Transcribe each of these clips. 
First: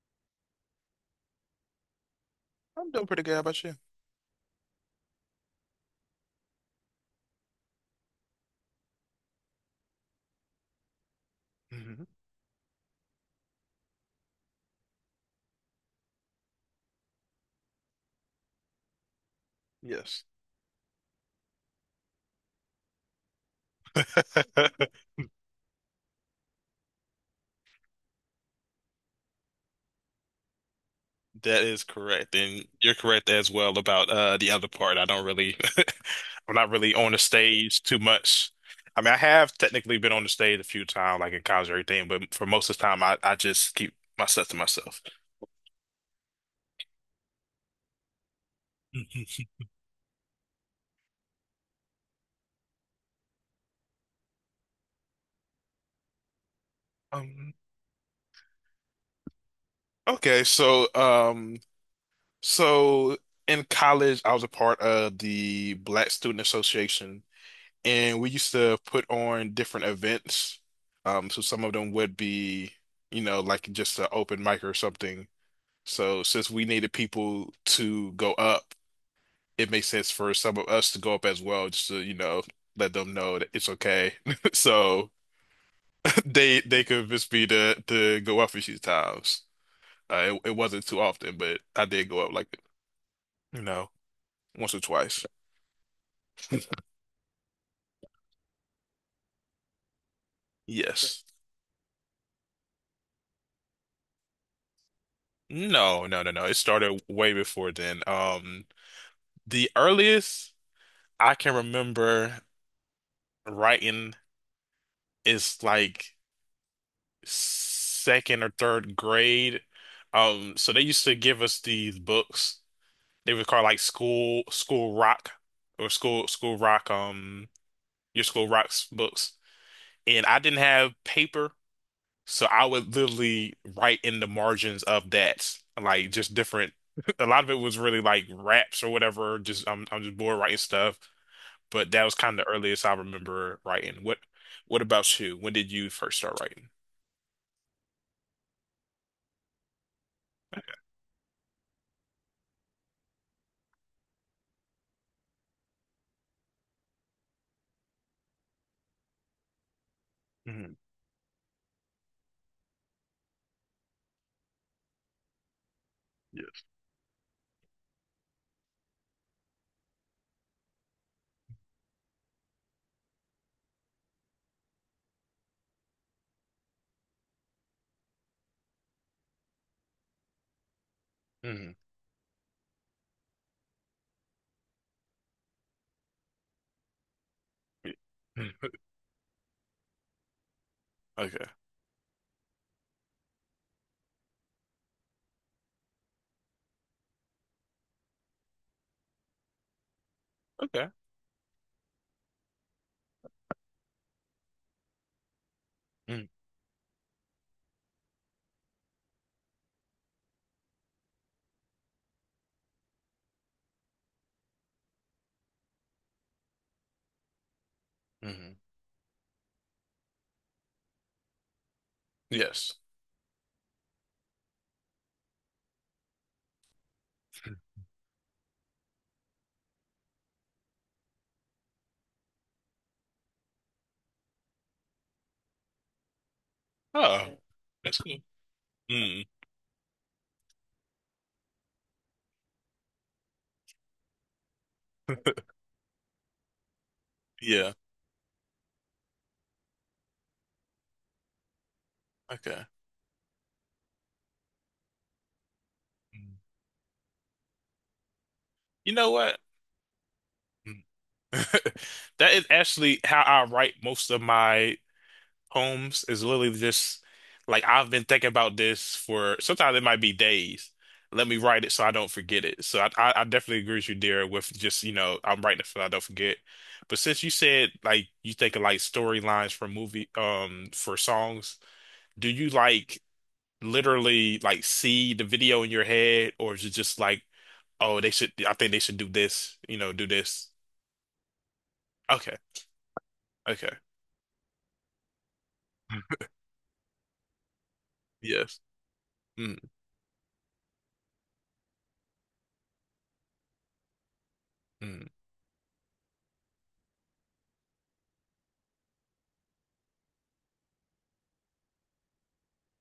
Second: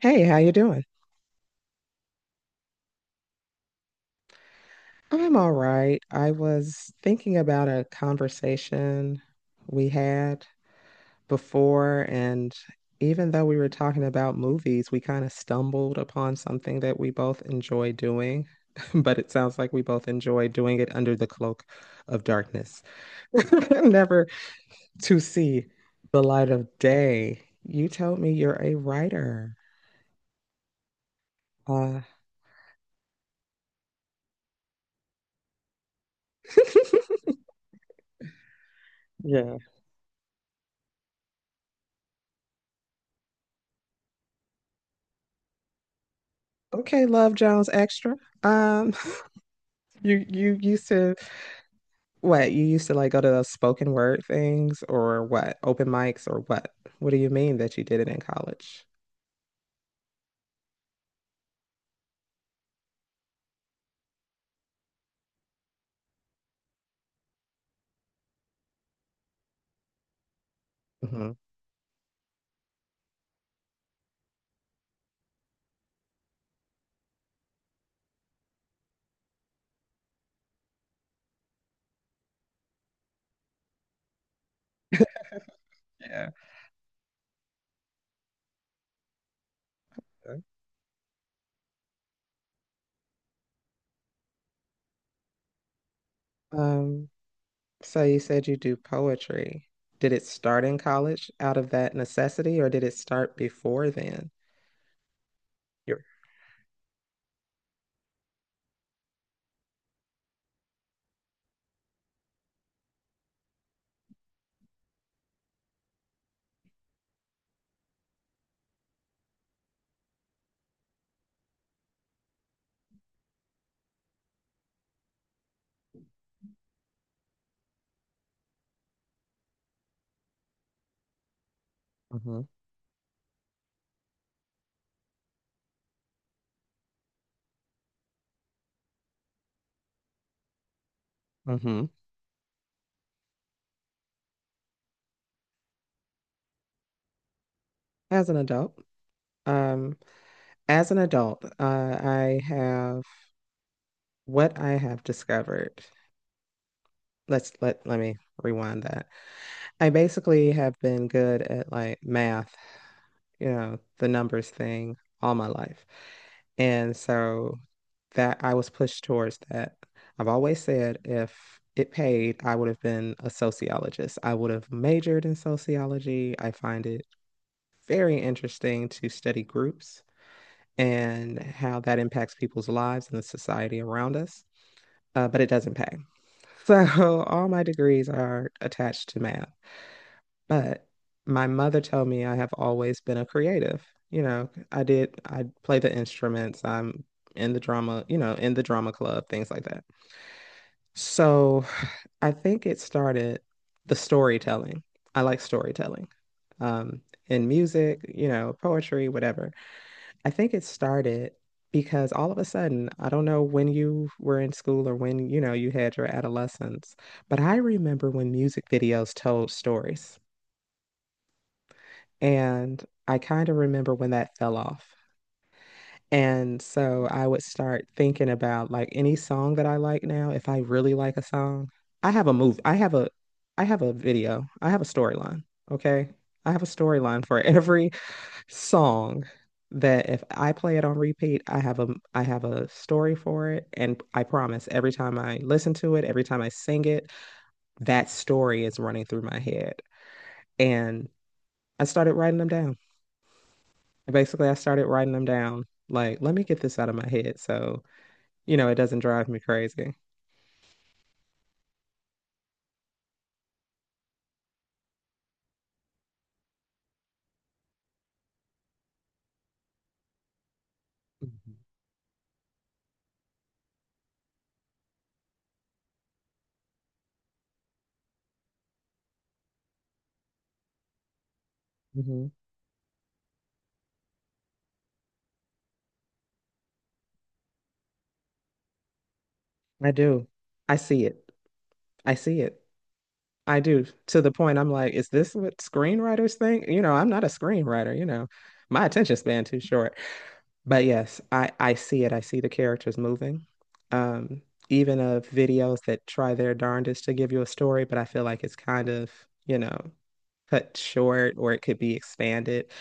Hey, how you doing? I'm doing pretty good. How about you? I'm all right. I was thinking about a conversation we had before, Hmm. and even though we were talking about movies, we kind of stumbled upon something that we both enjoy doing, but it sounds like we both Yes. enjoy doing it under the cloak of darkness, never to see the light of day. You told me you're a writer. That is Uh, correct. And you're correct as well about the other part. I don't really I'm not really on the stage too much. I mean, I have yeah. technically been on the stage a few times, like in college or everything, but for most of the time I just keep my stuff to myself. Okay, Love Jones Extra. Um, Mhm. you used to what? You used to like go to those spoken word things or what? Open mics or what? What do you Um, mean that you did it in college? okay, so so in college I was a part of the Black Student Association. And we used to put on different events. Hmm So some of them would be, you know, like just an open mic or something. So since we needed people to go up, it makes sense for some of us to go up as well, just to, you know, let them know that it's okay. So Yeah. they convinced me to go up a few times. It wasn't too often, but I did go up like, you know, once or twice. Um, so you said you do poetry. Did it start in Yes. college out of that necessity or did it start before then? No, no, no, no. It started way before then. The earliest I can remember writing is like second or third grade. So they used to give us these books. They would call like school rock or school rock your school rocks books. And I didn't have paper, Mm-hmm. so I would literally write in the margins of that, like just different. A lot of it was really like raps or whatever. Just I'm just bored writing stuff. Mm-hmm. But that was kind of the earliest I remember writing. What about you? When did you first start writing? As an adult, um, as an adult, I have what I have discovered let me rewind that. I basically Hmm. have been good at like math, you know, the numbers thing all my life. Yes. And so that I was pushed towards that. I've always said if it paid, I would have been a sociologist. I would have majored in sociology. I find it very interesting to study groups and Hmm. how that impacts people's lives and the society around us. But it doesn't pay. So all my degrees are Mm. attached to math. But my Okay. mother told me I have always been a creative. You know, I did, I play the instruments, I'm in the drama, you know, in the drama club, things like that. Okay. So I think it started the storytelling. I like storytelling. Mm-hmm. Um, in music, you know, poetry, whatever. I think it started because all of a sudden, I don't know when you were in school or when, you know, you had your adolescence, but I remember when Mm-hmm. music videos told stories. Yes. And I kind of remember when that fell off. And so I would Mm. start thinking about like any song that I like now, if I really like a song, I have a move, I have a video. I have a storyline, okay? I have a storyline Oh, for every that's cool. song Mm, that if I play it on repeat, I have a story for it and I promise every time I listen to it, every time I sing it, yeah. that story is running through my head. And I started writing them Okay. down. And basically, I started writing them down. Like, Mm. let me get this out of my head so, you know, it You doesn't know drive what? me crazy. That is actually how I write most of my poems is literally just like I've been thinking about this for sometimes it might be days. Let me write it so I don't forget it. So I definitely agree with you there with just, you know, I'm writing it so I don't forget. But since you said like you think of like storylines for movie for songs, Mm-hmm. do you like literally like see the video in your head or is it just like, oh, they should I think they should do this, you I know, do do. this. I see it. I Okay. see it. I Okay. do. To the point I'm like, is this what screenwriters think? You know, I'm not a screenwriter, you know. Yes. My attention span Mm, too short. But yes, I see it. I see the characters moving. Um, mm, Even right? of videos that try their darndest to give you a story, but I feel like it's kind of, you know, cut short or it could be expanded.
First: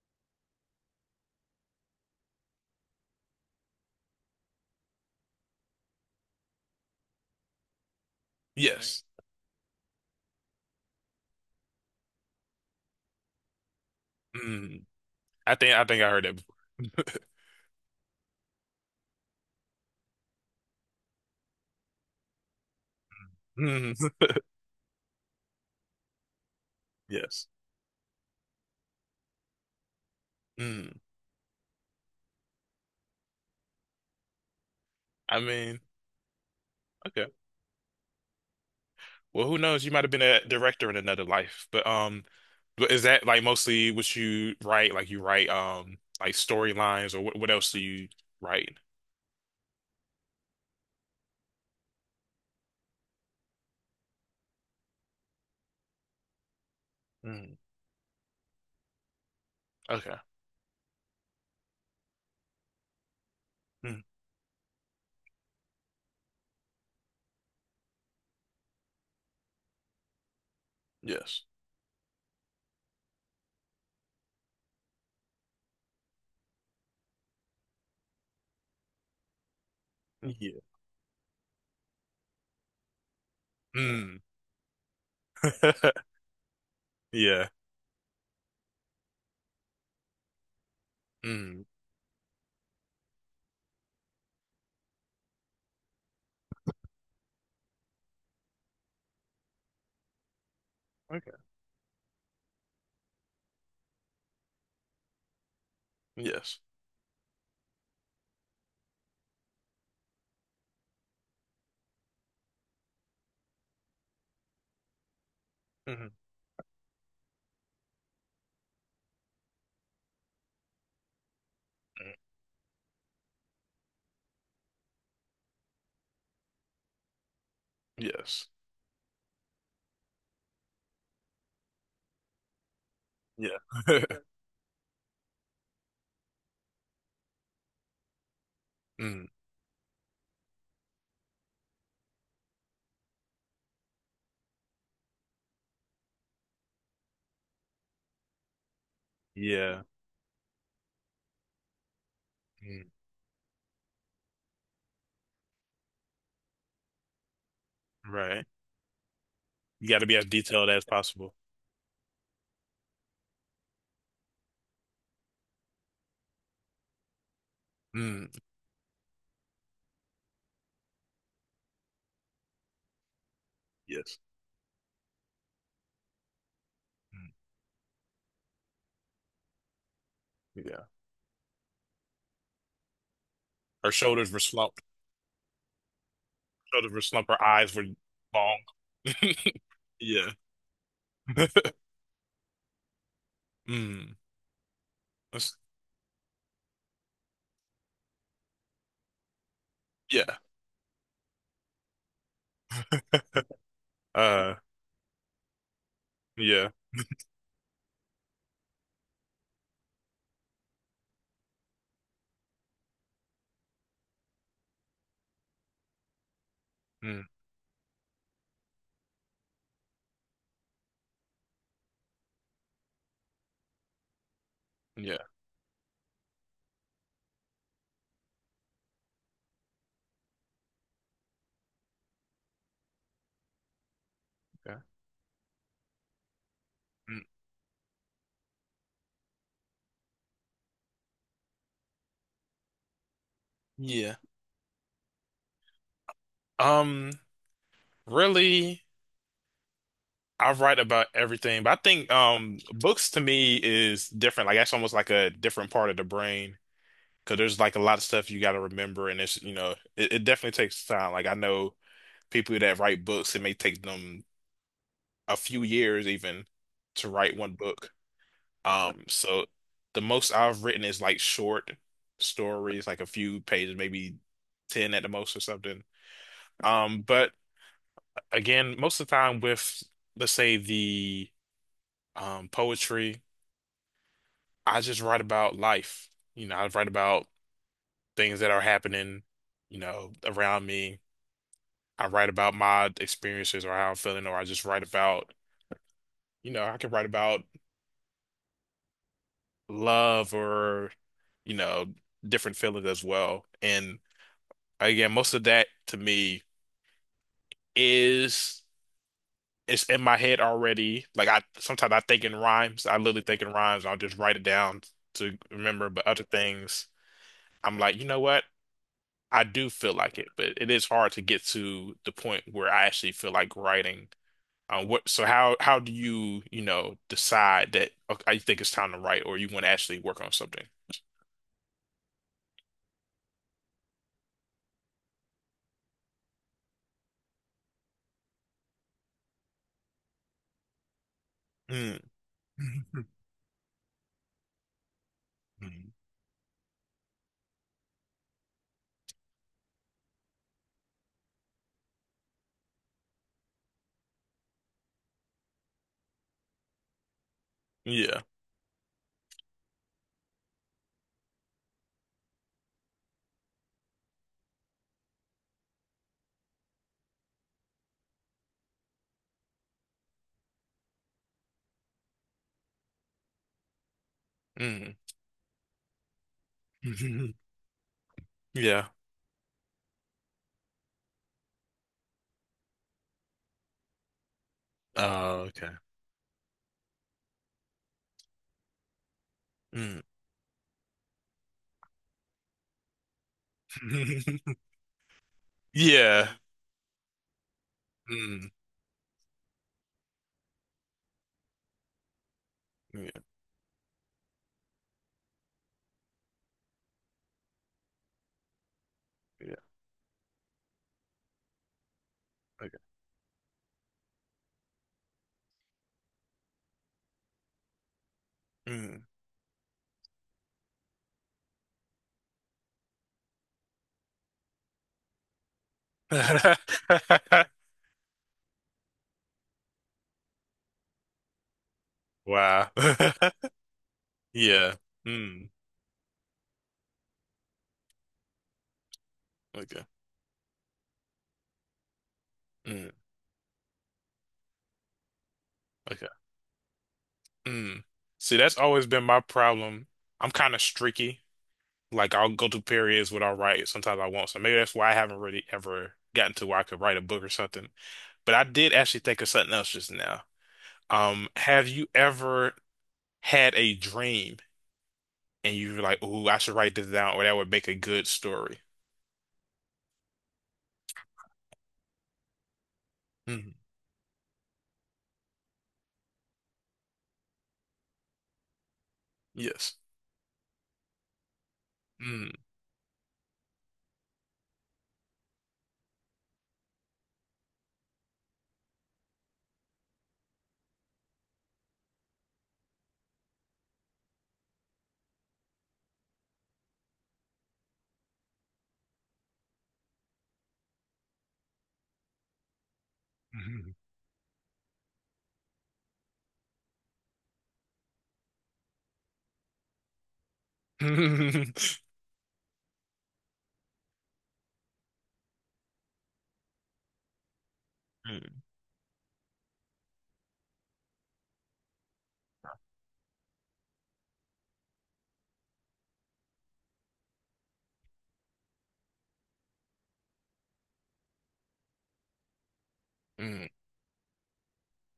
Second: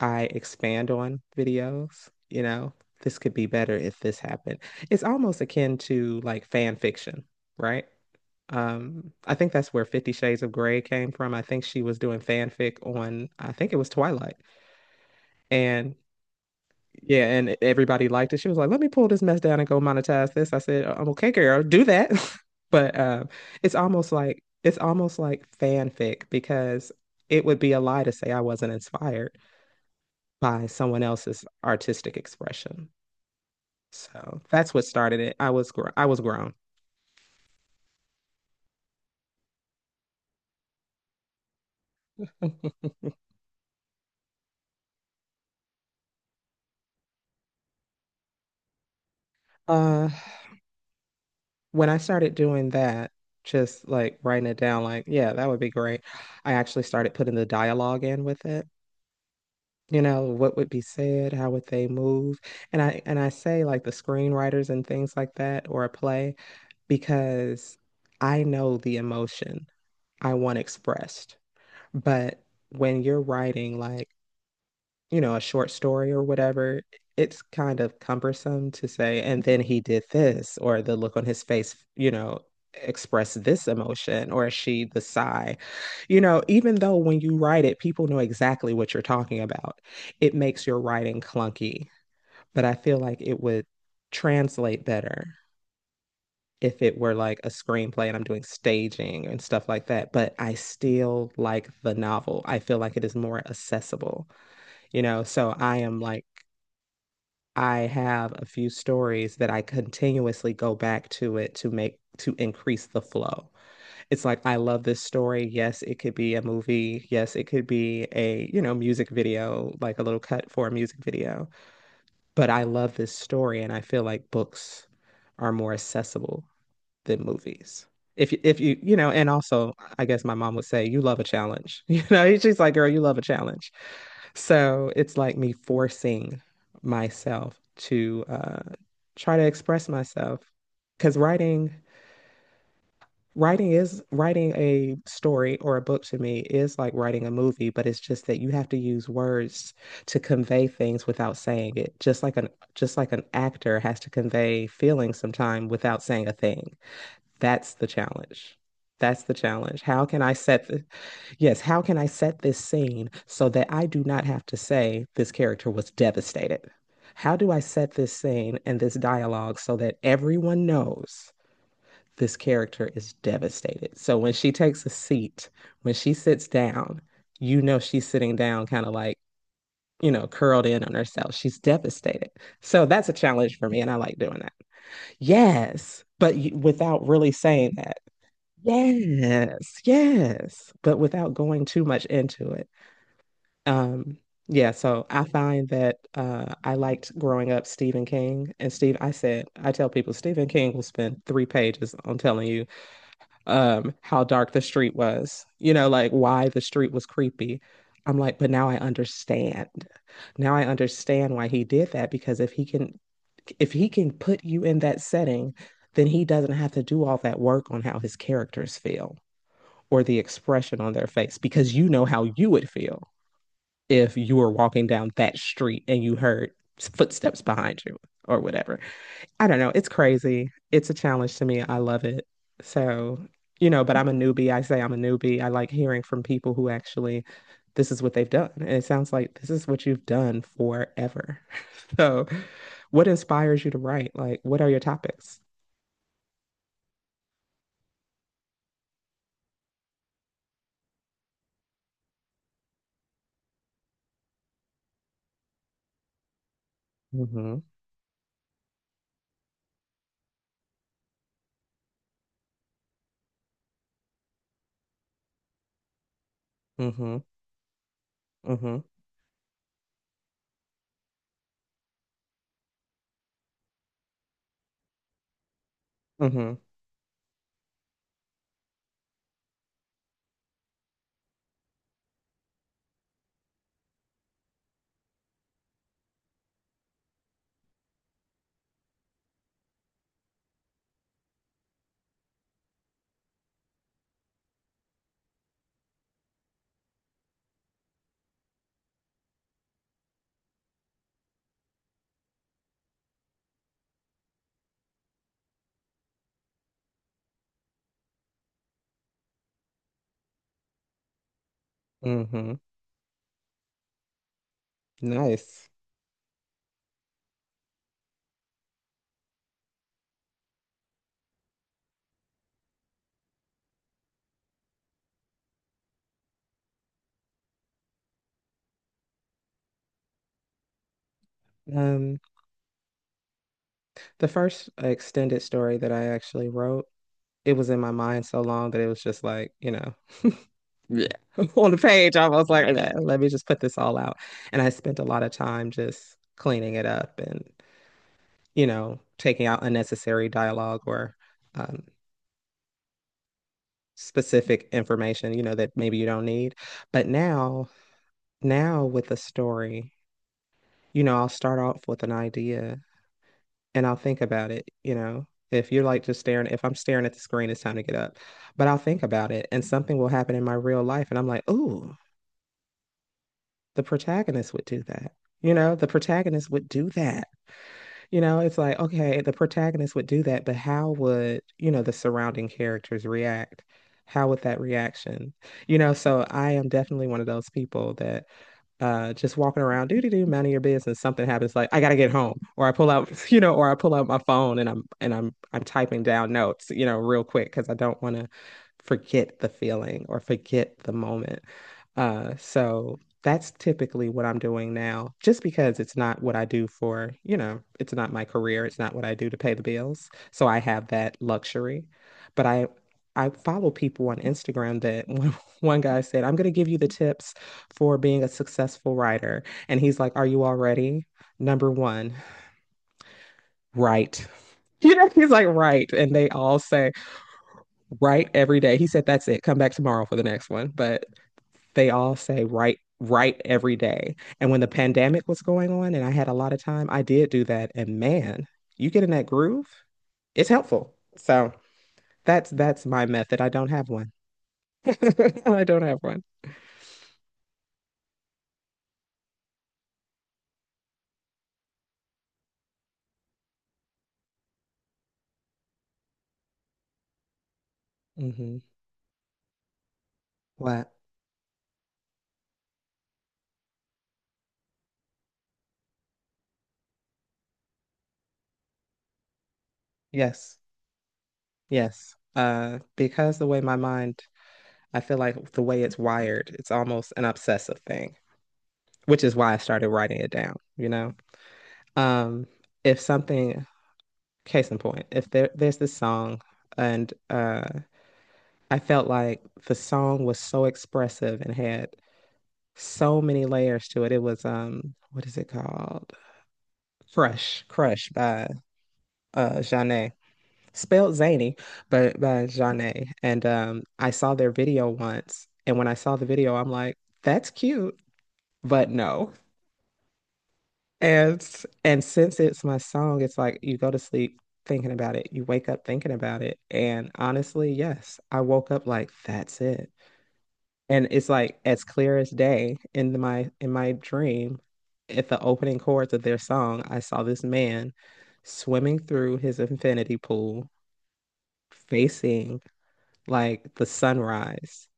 I expand on videos, you know, this could be better if this happened. It's almost akin to like fan fiction, right? Yes. I think that's where Fifty Shades of Grey came from. I think she was doing fanfic on, I think it was Twilight. Mm. I think I And think I heard that before. yeah, and everybody liked it. She was like, let me pull this mess down and go monetize this. I said, I'm okay, girl, do that. But it's Mm, almost like it's almost like fanfic because it yes. would be a lie to say I wasn't inspired by Mm. someone else's artistic expression. So that's what started it. I mean, I was grown. okay. Well, who knows? You might have been a director in another life. But is that like mostly what you write? Like you write like storylines or what else do you write? Uh, when I started doing that, just like writing it down, like, yeah, that would be great. I actually started putting the Mm. dialogue in with it. You Okay. know, what would be said, how would they move? And I say like the Mm. screenwriters and things like that or a play because I know the emotion I want expressed. Yes. But when you're writing like you know, a short story or whatever, it's kind of cumbersome to say, and then he did this, Yeah. or the look on his face, you know, expressed this Mm. emotion, or she, the sigh. You know, even though when you Yeah. write it, people know exactly what you're talking about, it makes your writing Mm. clunky. But I feel like it would translate better if it were like a screenplay and I'm doing staging and stuff like that. But I still Okay. like the novel. I feel like it is more accessible, you know? So I am like, Yes. I have a few stories that I continuously go back to it to make to increase the flow. It's like I love this story. Yes, it Mhm. could be a movie. Yes, it could be a, you know, music video, like a little cut for a music video. But I love this story and I feel like books are more accessible than movies. Yes. If you, you know, and also I guess my mom would say you love a challenge. You know, she's like, girl, you love a Yeah. challenge. So it's like me forcing myself to Mm. try to express myself because writing a story or a book to me is like writing a movie, but it's just that you have to use words Yeah. to convey things without saying it. Just like an Mm. just like an actor has to convey feelings sometime without saying a thing. That's the Right. challenge. That's the challenge. You got How to be can as I set detailed the, as possible. Yes, how can I set this scene so that I do not have to say this character was devastated? How do I set this Mm, scene and this dialogue so that everyone knows this character is devastated? So yes. when she takes a seat, when she sits down, Mm, you know she's sitting down kind of like, you know, curled in yeah. on herself. She's devastated. So that's a challenge for me, and Her I like shoulders doing were that. slumped. Yes, but you, Shoulders were without slumped. really Her saying eyes were that. long. Yes, Yeah. yes, but without going too much into it. Mm, Um, yeah, so I that's- find that I liked growing up Stephen King. And Steve, I said, I tell people yeah. Stephen King will spend three pages on telling you how dark Uh, the street was, you know, like why the yeah. street was creepy. I'm like, but now I understand. Now I understand why he did that because if he can put you in that setting, then he doesn't have to do all Mm, that work on how his characters feel or the expression on their face because you know how you would feel if you were walking down yeah. that street and you heard footsteps behind you or whatever. I don't know. It's crazy. It's a challenge to me. I love it. So, you know, but I'm a newbie. I Okay. say I'm a newbie. I like hearing from people who actually Mm, this is what they've done. And it sounds like this is what you've done forever. So, what inspires you to write? yeah. Like, what are your topics? Um, Really, I write about everything, but I think books to me is different. Like that's almost like a different part of the brain because there's Mm-hmm. like a lot of stuff you got to remember, and it's you know it definitely takes time. Like I know people that write books, it may take them a few years even to Mm-hmm. write one book. Mm-hmm. So the most I've written is like short stories, like a few pages, maybe 10 at the most or something. Mm-hmm. But again, most of the time let's say the poetry, I just write about life. You know, I write about things that are happening, you know, around me. I write about my experiences or how I'm feeling, or I just write about, you know, I can write about love or, you know, different feelings as well. And again, most of that to me is it's in my head already. Like I sometimes I think in Mm-hmm. rhymes. I literally think in rhymes. I'll just write it down to Nice. remember. But other things, I'm like, you know what? I do feel like it, but it is hard to get to the point where I actually feel like writing. So how do you, you know, decide that okay, I think it's time to write or you want to actually work on something? Um, the first extended story that I actually wrote it was in my mind so long that it was just like, you know, Yeah. on the Mm. page, I was like, "Nah, let me just put this all out. And I spent a lot of time just cleaning it up and, you know, taking out unnecessary dialogue or um, specific information, you know, that maybe you don't need. But now, Yeah. now with a story, you know, I'll start off with an idea and I'll think about it, you know. If you're like just staring, if I'm staring at the screen, it's time to get up. But I'll think about it and something will happen in my real life. And I'm like, ooh, the protagonist would do Mm. that. You know, the protagonist would do that. You know, it's like, Yeah. okay, the protagonist would do that, but how would, you know, the surrounding characters react? How would that reaction? Oh, okay. You know, so I am definitely one of those people that just walking around do Mm. do do, minding your business something happens like I gotta get home or I pull out you know or I pull out my phone and I'm typing Yeah. down notes you know real quick because I don't want to Mm. forget the feeling or forget the moment so Yeah. that's typically what I'm doing now just because it's not what I do for you know it's not my career it's not what I do to pay Yeah. the bills so I have that luxury but I Okay. I follow people on Instagram that one guy said, I'm going to give you the tips for being a successful Mm. writer. And he's like, are you all ready? Number one, write. You know, he's like, write. And they all say, write every day. He said, that's it. Come back tomorrow for the next one. But they all say, Wow. write, write every day. And when the Yeah. pandemic was Mm. going on and I had a lot of time, I did do that. And man, you get in that groove, Okay. it's helpful. So that's Mm. my method. I don't have one. I don't have Okay. one. Mm. See, that's always been my problem. I'm kind of streaky. Like I'll go through periods where I'll write. Sometimes I won't. So maybe that's why I haven't really ever gotten to where I could write a book or something. But I Hmm did actually think of something else just now. What? Have you ever had a dream and you're like, "Ooh, I should write this down, or that would make a good story." Yes. Yes. Because the Mm, way my mind, I feel like the way it's wired, it's almost an obsessive thing, which is why I yes. started writing it down, you know? Mm. Um, if something, case in point, if there's this song and I felt like the song was so expressive and had so many layers to it. It was what is it called? Crush by Janae. Spelled zany, but by Janae. And I saw their video once, and when I saw the video, I'm like, that's cute, but no. And since it's my song, it's like you go to sleep thinking about it, you wake up thinking about it. And honestly, yes, I Mm, woke up like, that's it. And it's like as clear as day in my dream at the opening chords of their song. I saw this man swimming through his infinity pool facing mm. like the sunrise,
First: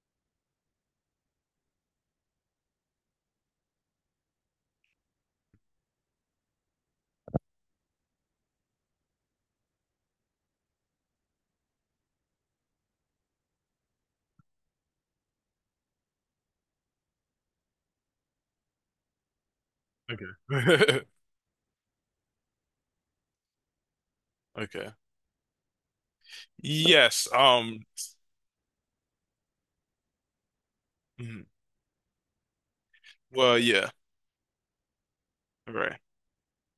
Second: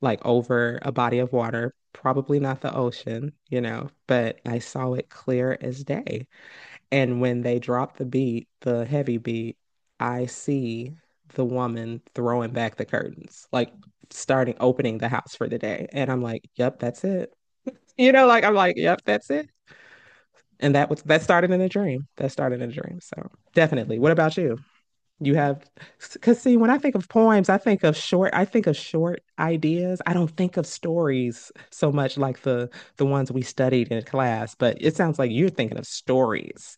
like over a body of water, probably not the ocean, you know, but I saw it clear as day. And when they drop the beat, the heavy beat, I see the woman throwing back the curtains, like starting opening the house for the day. And I'm like, yep, that's it. You know, like I'm like, yep, that's it. And that Okay. was that started in a dream. That started in a dream. So definitely. What about you? Okay. You have, because see, when I think of Yes. poems, I think of short. I think of short ideas. I don't think of Mm. stories so much like the ones we Well, studied yeah. in class. But it sounds like you're thinking of Right. stories.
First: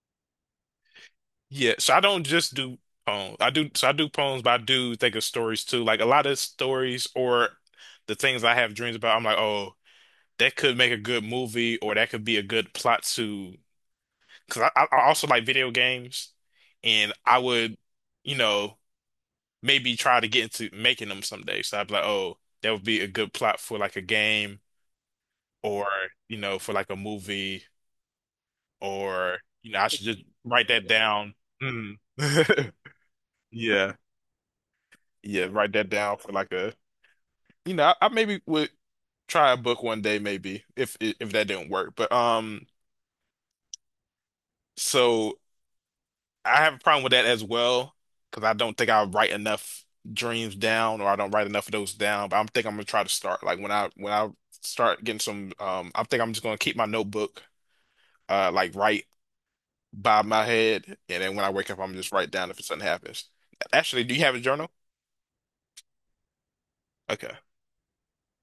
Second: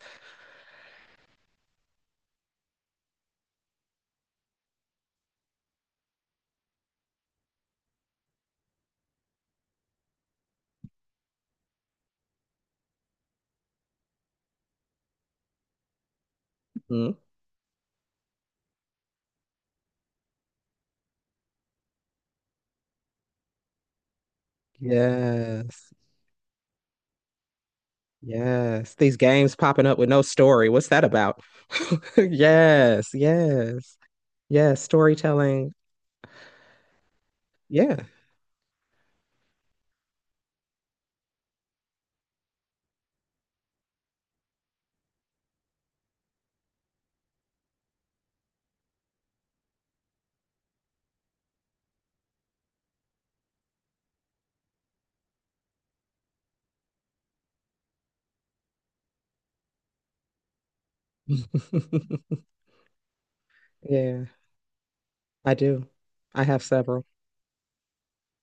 Yeah. So I don't just do poems. I do. So I do poems, but I do think of stories too. Like a lot of stories or the things I have dreams about. I'm like, oh, that could make a good movie, or that could be a good plot to. Because I also like video games, and Hmm. I would, you know, maybe try to get into making them someday. So I'd be like, oh, that would be a good plot for like a game or, Yes. you know, for like a movie Yes. These or, games you know, popping I up should with no just write story. that What's that down. about? Mm. Yes. Yeah. Yes. Yes. Yeah, Storytelling. write that down for like a, you know, Yeah. I maybe would try a book one day maybe if that didn't work. But So I have a problem with that as well because I don't think I write enough dreams down or I don't write enough of those down. But I'm think I'm gonna try to start like when I start getting some I think I'm just gonna keep my notebook like right by my head and then when I wake up I'm just write down if something happens. Actually, do you Yeah, have a journal? I do. I have several. Okay.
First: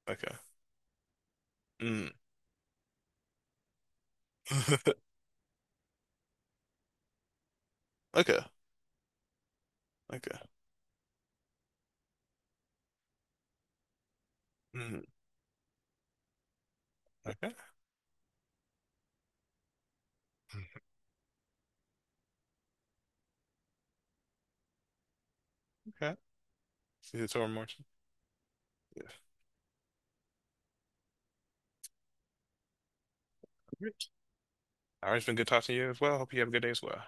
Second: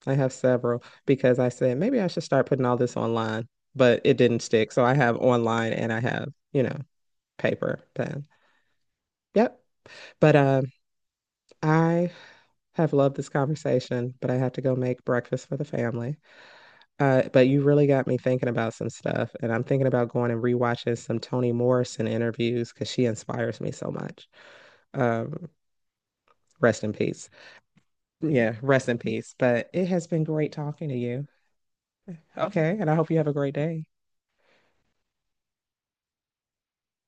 I have Okay. several because I said maybe I Mm. should start putting all this online, but it didn't stick. So I have online and I have, you know, paper pen. Okay. Yep. But Okay. I have loved this conversation, but I have to go make Mm. breakfast for the family. But Okay. you really got me thinking about some stuff, and I'm thinking about going and rewatching some Toni Morrison interviews because she inspires me so much. Um, Okay. Rest in See you peace. tomorrow, Martin. Yeah, rest in Yeah. peace. But it has been great talking to you. Okay, and I hope you have a great day. All right. It's been good talking to you as well. Hope you have a good day as well.